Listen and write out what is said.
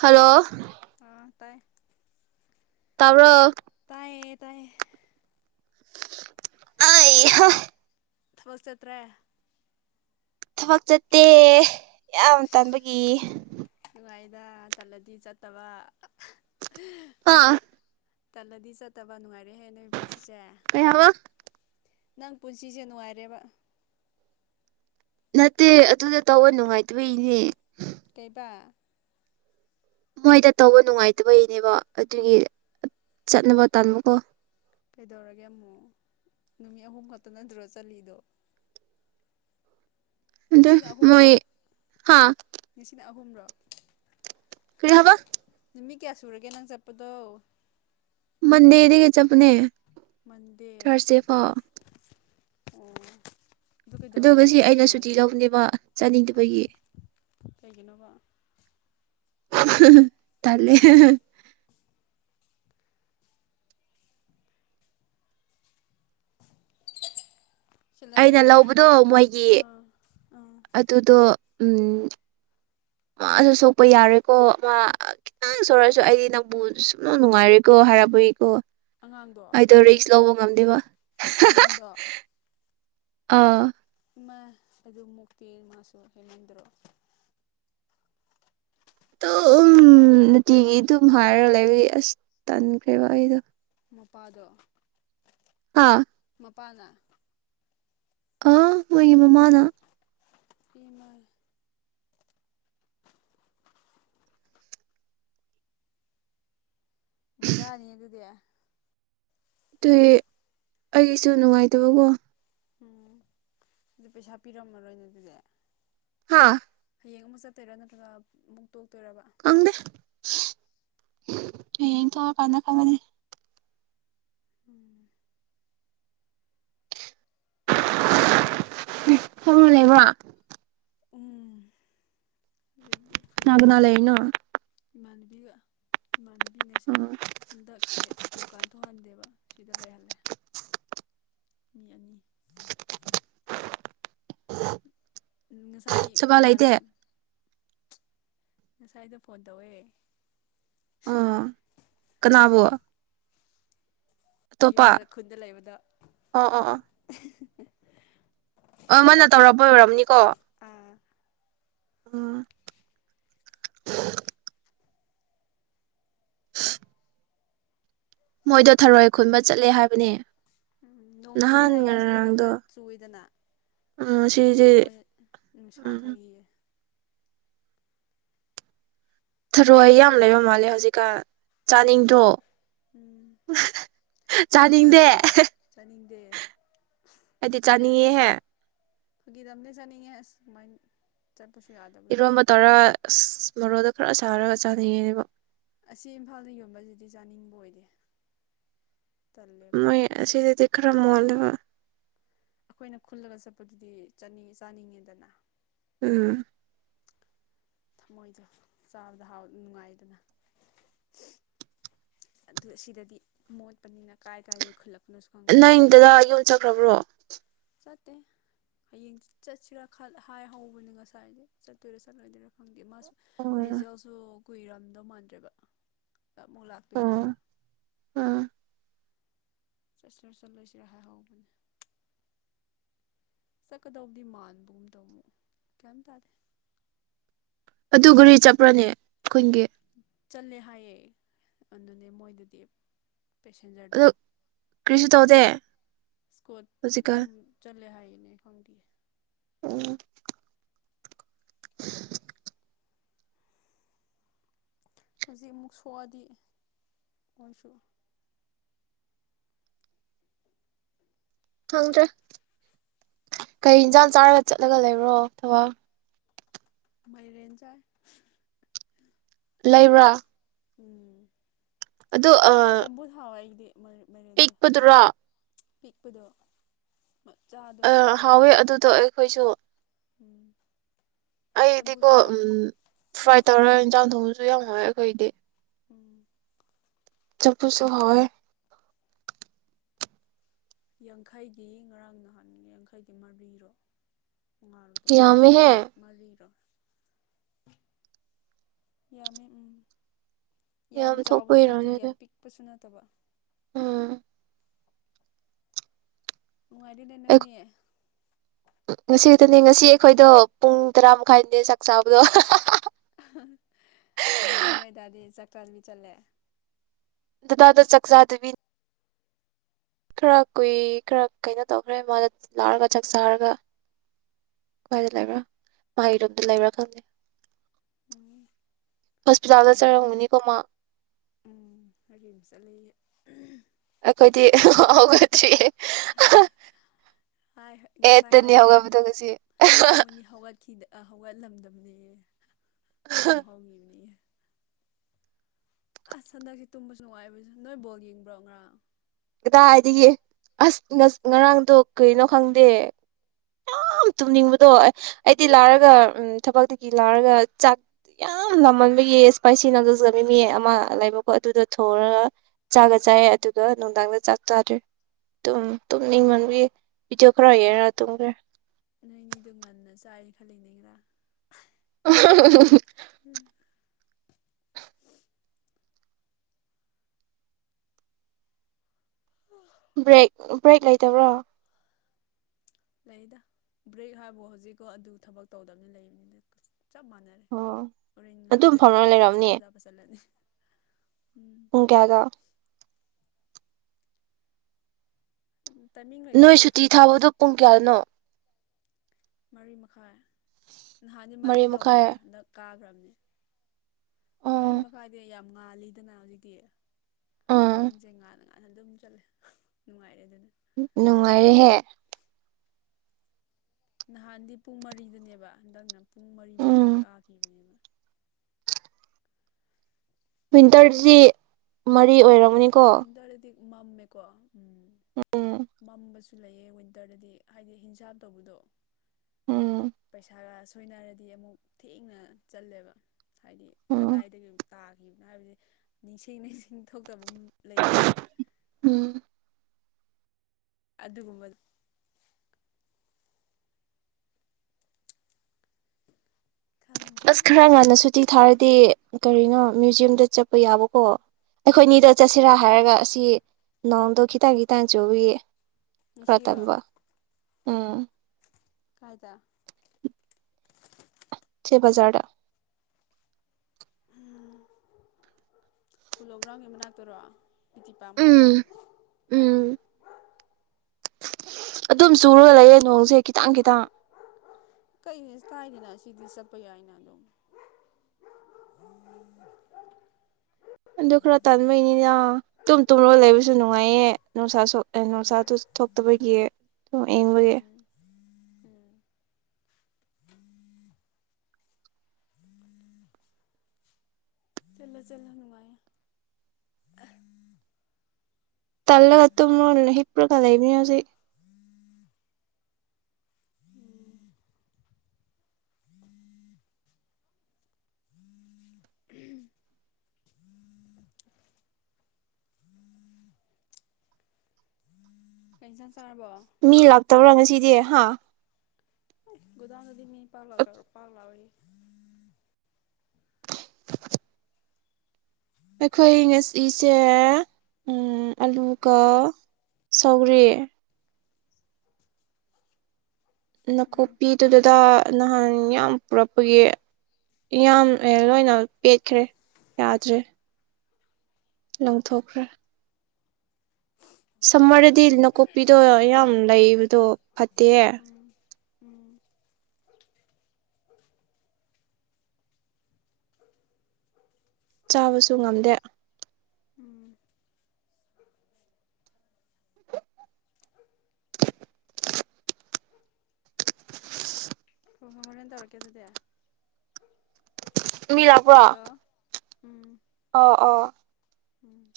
hello ꯑ ꯇꯥꯏ ꯇꯕ ꯇꯥꯏꯌꯦ ꯇꯥꯏꯌꯦ ꯑ ꯊ ꯆꯠꯇ꯭ꯔꯦ ꯊꯕꯛ ꯆꯠꯇꯦ ꯌꯥꯝ ꯇꯥꯟꯕꯒꯤ ꯗ ꯇꯜꯂꯗꯤ ꯆꯠꯇꯕ ꯑꯥ ꯇꯂꯗꯤꯁ ꯇꯋꯥꯅ ꯑꯩ ꯍꯦ ꯅꯣꯏ ꯄꯨꯁꯤꯁꯦ ꯀꯩ ꯍꯥꯏꯕ ꯅꯪ ꯄꯨꯟꯁꯤꯁꯦ ꯅꯨꯡꯉꯥꯏꯔꯦꯕ ꯅꯠꯇꯦ ꯑꯗꯨꯗ ꯇꯋ ꯅꯨꯡꯉꯥꯏꯇꯕ ꯏꯅꯦ ꯀꯩꯕꯥ ꯃꯣꯏꯗ ꯇꯧꯕ ꯅꯨꯡꯉꯥꯏꯇꯕꯒꯤꯅꯦꯕ ꯑꯗꯨꯒꯤ ꯆꯠꯅꯕ ꯇꯥꯟꯃꯨꯀꯣ ꯀꯩꯗꯧꯔꯒꯦ ꯑꯃꯃꯨꯛ ꯅꯨꯃꯤꯠ ꯑꯍꯨꯝ ꯈꯛꯇ ꯅꯠꯇ꯭ꯔꯣ ꯆꯠꯂꯤꯗꯣ ꯑꯗꯨ ꯅꯤꯡꯁꯤꯡ ꯑꯍꯨꯝꯔ ꯃꯣꯏ ꯍꯥ ꯅꯤꯡꯁꯤꯡꯅ ꯑꯍꯨꯝꯔ ꯀꯔꯤ ꯍꯥꯕ ꯅꯨꯃꯤ ꯀꯌꯥ ꯁꯨꯔꯒꯦ ꯅꯪ ꯆꯠꯄꯗꯣ ꯃꯟꯗꯗꯅꯦ ꯃꯟꯗꯔ ꯑꯣ ꯑꯗꯨ ꯑꯗꯨꯒ ꯀꯩꯗꯧꯔꯕ ꯁꯤ ꯅꯪ ꯑꯩꯅ ꯁꯨꯇꯤ ꯅꯨꯡꯉꯥꯏꯇꯦ ꯍꯥꯏꯗꯣ ꯂꯧꯧꯕꯅꯦꯕ ꯆꯥꯅꯤꯡꯗꯕꯒꯤ ꯀꯩꯒꯤꯅꯣꯕ ꯇꯂꯦ ꯁꯦꯂꯔꯤ ꯑꯩꯅ ꯂꯧꯕꯗꯣ ꯃꯣꯏꯒꯤ ꯑꯥ ꯑꯥ ꯑꯗꯨꯗꯣ ꯎꯝ ꯃꯥꯁꯨ ꯁꯣꯛꯄ ꯌꯥꯔꯦꯀꯣ ꯑꯃ ꯈꯤꯇꯪ ꯁꯣꯛꯛꯑꯁꯨ ꯑꯩꯗꯤ ꯅꯪꯕꯨ ꯁꯨꯝꯅ ꯅꯨꯡꯉꯥꯏꯔꯦꯀꯣ ꯍꯥꯏꯔꯛꯄꯒꯤꯀꯣ ꯍꯥꯏꯗ ꯔꯁ ꯂꯧꯕ ꯉꯝꯗ ꯋꯥ ꯅꯗ ꯑꯥ ꯃ ꯑꯗꯨ ꯃꯨꯛꯇꯤ ꯃꯥꯁꯨ ꯍꯦꯟꯃꯟꯗ꯭ꯔꯣ ꯑꯗꯨꯝ ꯅꯨꯡꯇꯤꯒꯤ ꯑꯗꯨꯝ ꯍꯥꯏꯔꯒ ꯂꯩꯕꯒꯤ ꯑꯁ ꯇꯟꯈ꯭ꯔꯦꯕ ꯑꯩꯗꯣ ꯃꯄꯥꯥꯗ ꯑꯥ ꯃꯄꯥꯅ ꯑꯥ ꯋꯥ ꯌ ꯃꯥꯟ ꯃꯜ ꯔꯥꯅꯤ ꯑꯗꯨ ꯀ ꯑꯗꯨꯗꯤ ꯑꯩꯒꯤꯁꯨ ꯅꯨꯡꯉꯥꯏꯇꯕꯀꯣ ꯎꯝ ꯑꯗꯨ ꯄꯩꯁꯥ ꯄꯤꯔꯝꯃꯔꯣꯏꯅꯦ ꯑꯗꯨꯗꯤ ꯍꯥꯥ ꯍꯌꯦꯡ ꯑꯃ ꯆꯠꯇꯣꯏꯔꯥ ꯅꯠꯇ꯭ꯔꯒ ꯑꯃꯨꯛ ꯇꯣꯛꯇꯣꯏꯔꯕ ꯈꯪꯗꯦ ꯍꯌꯦꯡ ꯆꯥꯔꯀꯥꯟꯗ ꯈꯪꯑꯅꯤ [inaudible] [unintelligible] ꯐꯝꯃ ꯂꯩꯕ꯭ꯔꯣ ꯎꯝ ꯂꯩꯇꯦ ꯀꯅꯥ ꯐ꯭ꯔꯤꯅꯦ ꯀꯅꯥ ꯂꯩꯔꯤꯅꯣ ꯏꯃꯥꯅꯕꯤꯒ ꯏꯃꯥꯟꯅꯕꯤ ꯉꯁ ꯎꯝ ꯍꯟꯗꯛꯁꯦ ꯗꯨꯀꯥꯟ ꯊꯣꯛꯍꯟꯗꯦꯕ ꯁꯤꯗ ꯂꯩꯍꯜꯂꯦ ꯃꯤ ꯑꯅꯤ ꯉꯁꯥꯏ ꯁꯕꯥ ꯂꯩꯇꯦ ꯏꯃꯥꯅꯕꯤꯅ ꯉꯁꯥꯏꯗꯣ ꯐꯣꯟ ꯇꯧꯑꯦ ꯑꯣ ꯀꯅꯥꯕꯨ ꯑꯇꯣꯞꯄ ꯌꯨꯝꯗ ꯈꯨꯟꯗ ꯂꯩꯕꯗ ꯑꯣ ꯑꯣ ꯑꯣ ꯑ ꯃꯥꯅ ꯇꯧꯔꯛꯄ ꯑꯣꯏꯔꯝꯅꯤꯀꯣ ꯑꯥ ꯑꯣ [unintelligible] ꯃꯣꯏꯗꯣ ꯊꯔꯣꯏ ꯈꯨꯟꯕ ꯆꯠꯂꯦ ꯍꯥꯏꯕꯅꯦ ꯎꯝ ꯅꯣꯡꯖꯨꯗꯤ ꯅꯍꯥꯟ ꯍꯥꯏꯌꯦ ꯁꯤꯗꯗꯤ ꯉꯔꯥꯡꯗꯣ ꯈꯔ ꯆꯨꯏꯗꯅ ꯎꯝ ꯁꯤꯗꯤ ꯃꯣꯏ ꯅꯨꯡꯁꯥ ꯎꯝ ꯊꯣꯛꯏꯌꯦ ꯊꯔꯣꯏ ꯌꯥꯝ ꯂꯩꯕ ꯃꯥꯜꯂꯦ ꯍꯧꯖꯤꯛꯀꯥꯟ ꯎꯝ ꯆꯥꯅꯤꯡꯗ꯭ꯔꯣ ꯎꯝ [unintelligible] ꯆꯥꯅꯤꯡꯗꯦ ꯆꯥꯅꯤꯡꯗꯦ ꯍꯥꯏꯗꯤ ꯆꯥꯅꯤꯡꯉꯦꯍꯦ ꯒꯤꯗꯝꯅꯦ ꯆꯅꯤꯡꯉꯦ ꯑꯁ ꯀꯃꯥꯏ ꯄꯁꯨ ꯌꯥꯗꯕꯗꯨꯕꯣ ꯏꯔꯣꯟꯕ ꯇꯧꯔ ꯑꯁ ꯃꯣꯔꯣꯛꯗꯣ ꯈꯔ ꯁꯥꯔꯒ ꯆꯥꯅꯤꯡꯌꯦꯅꯦꯕꯣ ꯑꯁꯤ ꯏꯝꯐꯥꯜꯗ ꯌꯣꯟꯕꯁꯤꯗꯤ ꯆꯥꯅꯤꯡꯕ ꯑꯣꯏꯗꯦ ꯇꯜꯂꯦꯕ ꯃꯣꯏ ꯑꯁꯤꯗꯗꯤ ꯀ꯭ꯔꯃ ꯃꯣꯟꯗꯕ ꯑꯩꯈꯣꯏꯅ ꯈꯨꯜꯂꯒ ꯆꯠꯄꯗꯨꯗꯤ ꯆꯠꯅꯤ ꯆꯥꯅꯤꯡꯉꯦꯗꯅ ꯎꯝ ꯊꯃꯣꯏꯗꯣ ꯆꯥꯕꯗ ꯍꯥꯎꯗ ꯅꯨꯡꯉꯥꯏꯗꯅ ꯑꯗꯨ ꯁꯤꯗꯗꯤ ꯃꯣꯠꯄꯅꯤꯅ ꯀꯥꯏ ꯀꯥꯏꯗꯒꯤ ꯈꯨꯜꯂꯛꯄ ꯅꯪ ꯏꯟꯗꯗ ꯆꯠꯈ꯭ꯔꯕ꯭ꯔꯣ ꯆꯠꯇꯦ ꯍꯌꯦꯡ ꯆꯠꯁꯤꯔꯥ ꯍꯥꯏ ꯍꯧꯕꯅꯦ ꯉꯁꯥꯏꯗꯤ ꯆꯠꯇꯣꯏꯔꯥ ꯆꯠꯂꯣꯏꯗꯣꯏꯔꯥ ꯈꯪꯗꯦ ꯃꯥꯁꯨ ꯑꯣ ꯔꯤꯖꯜꯁꯨ ꯀꯨꯏꯔꯝꯗꯧ ꯃꯥꯟꯗ꯭ꯔꯦꯕ ꯁꯤꯗ ꯑꯃꯨꯛ ꯑꯣ ꯂꯥꯥꯛꯇꯣꯏꯅꯦꯕ ꯑꯣ [unintelligible] ꯆꯠꯀꯗꯧꯗꯤ ꯃꯥꯟꯕꯕꯨ ꯑꯃꯗꯧꯃꯨꯛ ꯀꯩꯝ ꯇꯥꯔꯦ ꯑꯗꯨ ꯒꯥꯔꯤ ꯆꯠꯄ꯭ꯔꯅꯦ ꯑꯩꯈꯣꯏꯒꯤ ꯆꯜꯂꯦ ꯍꯥꯏꯌꯦ ꯑꯗꯨꯅꯦ ꯃꯣꯏꯗꯗꯤ ꯄꯦꯁꯦꯟꯖꯔꯗꯣ ꯑꯗꯨ ꯀꯔꯤꯁꯨ ꯇꯧꯗꯦ ꯏꯁꯀꯣꯠ ꯍꯧꯖꯤꯛꯀꯥꯟ ꯑꯗꯨꯝ ꯆꯠꯂꯦ ꯍꯥꯏ ꯀꯅꯦ ꯀꯗ ꯎꯝ ꯍꯧꯖꯤꯛ ꯑꯃꯨꯛ ꯁꯣꯛꯑꯗꯤ ꯑꯣꯏꯣꯏꯁꯨ ꯈꯪꯗ꯭ꯔꯦ ꯀꯩ ꯏꯟꯁꯥꯡ ꯆꯥꯔꯒ ꯆꯠꯂꯒ ꯂꯩꯕ꯭ꯔꯣ ꯊꯕꯛ ꯃꯥꯏꯔꯦꯟꯖꯥꯏ ꯂꯩꯕ꯭ꯔꯥ ꯎꯝ ꯑꯗꯨ ꯑ ꯆꯝꯕꯨ ꯍꯥꯋꯥ ꯏꯗꯤ ꯃ ꯃꯔꯤꯗ ꯄꯤꯛꯄꯗꯨꯔꯣ ꯄꯤꯛꯄꯗ ꯑ ꯍꯥꯎꯋꯦ ꯑꯗꯨꯗꯣ ꯑꯩꯈꯣꯏꯁꯨ ꯎꯝ ꯑꯩꯗꯤꯀꯣ ꯆꯝꯐꯨꯠꯁꯨ ꯍꯥꯎꯕꯅꯦ ꯐ꯭ꯔꯥꯏ ꯇꯧꯔꯒ ꯏꯟꯁꯥꯡ ꯊꯣꯡꯁꯤ ꯁꯨ ꯃꯦ ꯀꯗꯤ ꯎꯝ ꯆꯄꯁꯨ ꯍ ꯌꯥꯡꯈꯩꯒꯤ ꯉꯔꯥꯡ ꯅꯍꯥꯟ ꯌꯥꯡꯈꯩꯒꯤ ꯃꯔꯤꯔꯣ ꯉꯉꯥꯜꯔꯨꯗꯣ ꯌꯥꯝꯃꯦꯍꯦ ꯃꯔꯤꯔꯣ ꯌꯥꯝꯃꯤ ꯎꯝ ꯌꯥꯝ ꯆꯥꯎꯕꯁꯨ ꯅꯠꯇꯦ ꯌꯥꯝ ꯄꯤꯛꯄꯁꯨ ꯅꯠꯇꯦ ꯇꯕ ꯎꯝ ꯅꯨꯡꯉꯥꯏꯇꯣꯏꯅꯦ ꯅꯣꯏꯅꯦ ꯑꯗꯨꯅꯦ ꯉꯁꯤ ꯑꯩꯈꯣꯏꯗꯣ ꯄꯨꯡ ꯇꯔꯥ ꯃꯈꯥꯏꯅꯦ ꯆꯥꯛ ꯆꯥꯕꯗꯣ ꯑꯗꯨꯗꯤ ꯅꯣꯏꯗꯥꯗꯤ ꯆꯥꯛ ꯆꯥꯕꯤ ꯆꯠꯂꯦ ꯗꯗꯥꯗ ꯆꯥꯛꯆꯥꯗꯕꯤ ꯈꯔ ꯀꯨꯏ ꯈꯔ ꯀꯩꯅꯣ ꯇꯧꯈ꯭ꯔꯦ ꯃꯥꯅ ꯂꯥꯛꯑꯒ ꯆꯥꯛ ꯆꯥꯔꯒ ꯀꯏꯗ ꯂꯩꯕ꯭ꯔꯥ ꯃꯍꯩꯔꯣꯝꯗ ꯂꯩꯕ꯭ꯔꯥ ꯈꯪꯗꯦ ꯎꯝ ꯍꯣꯁꯄꯤꯇꯥꯜꯗ ꯆꯔꯝꯒꯨꯅꯤꯀꯣ ꯃꯥ ꯎꯝ ꯔꯤꯝꯁ ꯆꯠꯂꯦꯌꯦ ꯑꯈꯣꯏꯗꯤ ꯍꯒꯣꯏꯗ꯭ꯔꯤ ꯍꯥꯏ ꯉꯁꯥꯏ ꯑꯦꯇꯅꯤ ꯍꯥꯏꯌꯦ ꯍꯧꯒꯕꯗꯁꯤ ꯃꯣꯏꯅꯤ ꯍꯧꯒꯠꯈꯤꯗ ꯍꯧꯒꯠꯂꯝꯗꯕꯅꯦꯌꯦ ꯇꯨꯝ ꯍꯥꯎꯤꯕꯅꯦ ꯑꯁ ꯍꯟꯗꯛꯁꯦ ꯇꯨꯝꯕꯁꯨ ꯅꯨꯡꯉꯥꯏꯕꯁꯦ ꯅꯣꯏ ꯕꯣꯜ ꯌꯦꯡꯕ꯭ꯔꯣ ꯉꯔꯥꯡ ꯏꯗꯥ ꯍꯥꯏꯗꯤꯒꯤ ꯑꯁ ꯉꯔꯥꯡꯗꯣ ꯀꯩꯅꯣ ꯈꯪꯗꯦ ꯌꯥꯝ ꯇꯨꯝꯅꯤꯡꯕꯗꯣ ꯑꯩꯗꯤ ꯂꯥꯔꯒ ꯎ ꯊꯕꯛꯇꯒꯤ ꯂꯥꯔꯒ ꯆꯥꯛ ꯌꯥꯝ ꯂꯥꯝꯃꯟꯕꯒꯤ ꯏꯁꯄꯥꯏꯁꯤ ꯅꯥꯖꯖꯒ ꯃꯤ ꯃꯤ ꯑꯃ ꯂꯩꯕꯀꯣ ꯑꯗꯨꯗꯣ ꯊꯣꯡꯔꯒ ꯆꯥꯒ ꯆꯥꯏꯌꯦ ꯑꯗꯨꯒ ꯅꯨꯡꯗꯥꯡꯗ ꯆꯥꯛ ꯆꯥꯗ꯭ꯔꯦ ꯑꯗꯨꯝ ꯇꯨꯝꯅꯤꯡ ꯃꯟꯕꯤ ꯎꯝ ꯚꯗꯤꯑꯣ ꯈꯔ ꯅꯣꯏ ꯌꯦꯔ ꯇꯝꯒꯦ ꯈꯂꯤꯅꯦꯒ [unintelligible] ꯎ ꯕ꯭ꯔꯦꯛ ꯕ꯭ꯔꯦꯛ ꯂꯩꯇꯕ꯭ꯔꯣ ꯂꯩꯗ ꯕ꯭ꯔꯦꯛ ꯍꯥꯏꯕ ꯍꯧꯖꯤꯛꯀꯣ ꯑꯗꯨ ꯊꯕꯛ ꯇꯧꯗꯕꯅꯤ ꯂꯩꯕꯅꯤꯅ ꯆꯞ ꯃꯥꯟꯅꯔꯦ ꯑꯣ ꯑꯗꯨꯝ ꯑꯣꯣꯔꯦꯟꯍꯜꯂꯔꯗꯤ ꯐꯝꯔꯒ ꯂꯩꯔꯝꯅꯤ ꯑꯆꯥꯄꯣꯖꯥꯕ ꯆꯠꯂꯅꯤ ꯎꯝ ꯎ ꯀꯌꯥꯒ ꯇꯥꯏꯃꯤꯡ ꯅꯣꯏ ꯂꯩꯇꯦꯗ ꯁꯨꯇꯤ ꯊꯥꯕꯗꯣ ꯄꯨꯡ ꯀꯌꯥꯗꯅꯣ ꯃꯔꯤ ꯃꯈꯥꯏ ꯅꯍꯥꯟꯗꯤ ꯃꯔꯤ ꯇꯧꯕꯅꯦ ꯍꯟꯗꯛ ꯀꯥꯈ꯭ꯔꯕꯅꯤ ꯃꯔꯤ ꯑꯣ ꯃꯈꯥꯏꯗꯤ ꯌꯥꯝ ꯉꯥꯜꯂꯤꯗꯅ ꯍꯧꯖꯤꯛꯇꯤ ꯑꯥ ꯌꯨꯝꯁꯦꯒꯥꯗꯉ ꯑꯗꯨ ꯑꯗꯨꯝ ꯆꯠꯂꯦ ꯅꯨꯡꯉꯥꯏꯔꯦ ꯑꯗꯨꯅ ꯅꯨꯡꯉꯥꯏꯔꯦꯍꯦ ꯅꯍꯥꯟꯗꯤ ꯄꯨꯡ ꯃꯔꯤꯗꯅꯦꯕ ꯍꯟꯗꯛꯅ ꯄꯨꯡ ꯃꯔꯤ ꯃꯈꯥꯏ ꯎꯝ ꯀꯥꯈꯤꯕꯅꯦꯕ ꯋꯤꯟꯇꯔꯁꯤ ꯃꯔꯤ ꯑꯣꯏꯝꯔꯕꯅꯤ ꯃꯤ ꯑꯗꯨꯗꯤ ꯃꯝꯃꯦꯀꯣ ꯎꯝ ꯎꯝ ꯃꯝꯕꯁꯨ ꯁꯨ ꯂꯩꯑ ꯋꯤꯟꯇꯔꯗꯗꯤ ꯍꯥꯏꯗꯤ ꯍꯤꯟꯖꯥꯞ ꯇꯧꯕꯗꯣ ꯎꯝ ꯄꯩꯁꯥꯒ ꯁꯣꯏꯅꯔꯗꯤ ꯑꯃꯨꯛ ꯊꯦꯡꯅ ꯆꯜꯂꯦꯕ ꯍꯥꯏꯗꯤ ꯎꯝ ꯀꯗꯥꯏꯗꯒꯤ ꯇꯥꯈꯤꯕꯅꯣ ꯍꯥꯏꯕꯁ ꯅꯤꯡꯁꯤꯡ ꯅꯤꯡꯁꯤꯡ ꯊꯣꯛꯇꯕ ꯂꯩꯗꯅ ꯎꯝ ꯑꯗꯨꯒꯨꯝꯕꯗꯨ ꯈꯪꯗ꯭ꯔꯦ ꯑꯁ ꯈꯔ ꯉꯥꯟꯅꯁꯨꯇꯤ ꯊꯥꯔꯗꯤ ꯀꯔꯤꯅꯣ ꯃ꯭ꯌꯨꯖ꯭ꯌꯝꯗ ꯆꯠꯄ ꯌꯥꯕꯀꯣ ꯑꯩꯈꯣꯏꯅꯤꯗ ꯆꯠꯁꯤꯔꯥ ꯍꯥꯏꯔꯒ ꯑꯁꯤ ꯅꯣꯡꯗꯣ ꯈꯤꯇꯪ ꯈꯤꯇꯪ ꯆꯨꯏꯌꯦ ꯃꯤꯁꯤꯔꯣ ꯎ ꯀꯥꯏꯗ ꯁꯦꯕꯖꯥꯔ ꯎꯝ ꯄꯨꯂꯣ ꯒ꯭ꯔꯥꯎꯟꯒꯤ ꯃꯅꯥꯛꯇꯔꯣ ꯄꯗꯤ ꯄ ꯎꯝ ꯑꯃꯨꯅꯥꯇꯥ ꯎꯝ ꯑꯗꯨꯝ ꯆꯨꯔꯒ ꯂꯩꯌꯦꯦ ꯅꯣꯡꯁꯦ ꯈꯤꯇꯪ ꯈꯤꯇꯪ ꯀꯩ ꯀꯥꯏꯗꯅ ꯁꯤꯗꯤ ꯆꯠꯄ ꯌꯥꯏꯅ ꯑꯗꯨꯝ ꯗꯨ ꯈꯔ ꯇ ꯑꯗꯨ ꯃꯅꯤꯅ ꯇ ꯇꯨꯝꯂꯣ ꯂꯩꯕꯁꯨ ꯅꯨꯡꯉꯥꯏꯌꯦ ꯅꯨꯡꯁꯥ ꯎꯝ ꯅꯨꯡꯁꯥꯗꯨ ꯊꯣꯛꯇꯕꯒꯤ ꯌꯦꯡꯕꯒꯤ ꯎꯝ ꯎꯝ ꯆꯤꯜꯂ ꯆꯦꯜꯥ ꯅꯨꯡꯉꯥꯏ ꯇꯜꯂ ꯀꯠꯇꯣ ꯍꯄ꯭ꯔꯣ ꯀꯗ ꯂꯩꯕꯅꯤ ꯍꯧꯖꯤꯦ ꯎꯝ ꯄꯩꯁꯥ ꯃꯤ ꯂꯥꯛꯇꯕ꯭ꯔꯥ ꯉꯁꯤꯗꯤ ꯍꯥ ꯒꯗꯥꯝꯒꯗꯤ ꯃꯤ ꯄꯥꯜꯂ ꯄꯥ ꯂꯑꯣꯏ ꯑꯩꯈꯣꯏ ꯉꯁꯤꯁꯦ ꯑꯂꯨꯒ ꯁꯧꯔꯤ ꯅꯥꯀꯨꯞꯄꯤꯗꯨꯗꯨꯗ ꯅꯍꯥꯟ ꯏꯌꯥꯝ ꯄꯨꯔꯛꯄꯒꯤ ꯏ ꯂꯣꯏꯅ ꯄꯦꯠꯈ꯭ꯔꯦ ꯌꯥꯗ꯭ꯔꯦ ꯂꯪꯊꯣꯛꯈ꯭ꯔꯦ ꯁꯔꯗꯤ ꯎꯝ ꯅꯀꯨꯞꯄꯤꯗ ꯌꯥꯝ ꯎ ꯂꯩꯏ ꯑꯗꯨꯣ ꯐꯠꯇꯦ ꯎꯝ ꯎꯝ [inaudible] ꯆꯥꯕꯁꯨ ꯉꯝꯗꯦ ꯎꯝ ꯍꯣꯏ ꯍꯣꯏ ꯍꯣꯔꯦꯟ ꯇꯧꯔꯛꯀꯦ ꯑꯗꯨꯗꯤ ꯃꯤꯂꯥ ꯄꯨꯣ ꯍꯜꯂꯣ ꯎꯝ ꯑꯣ ꯑꯣ ꯎꯝ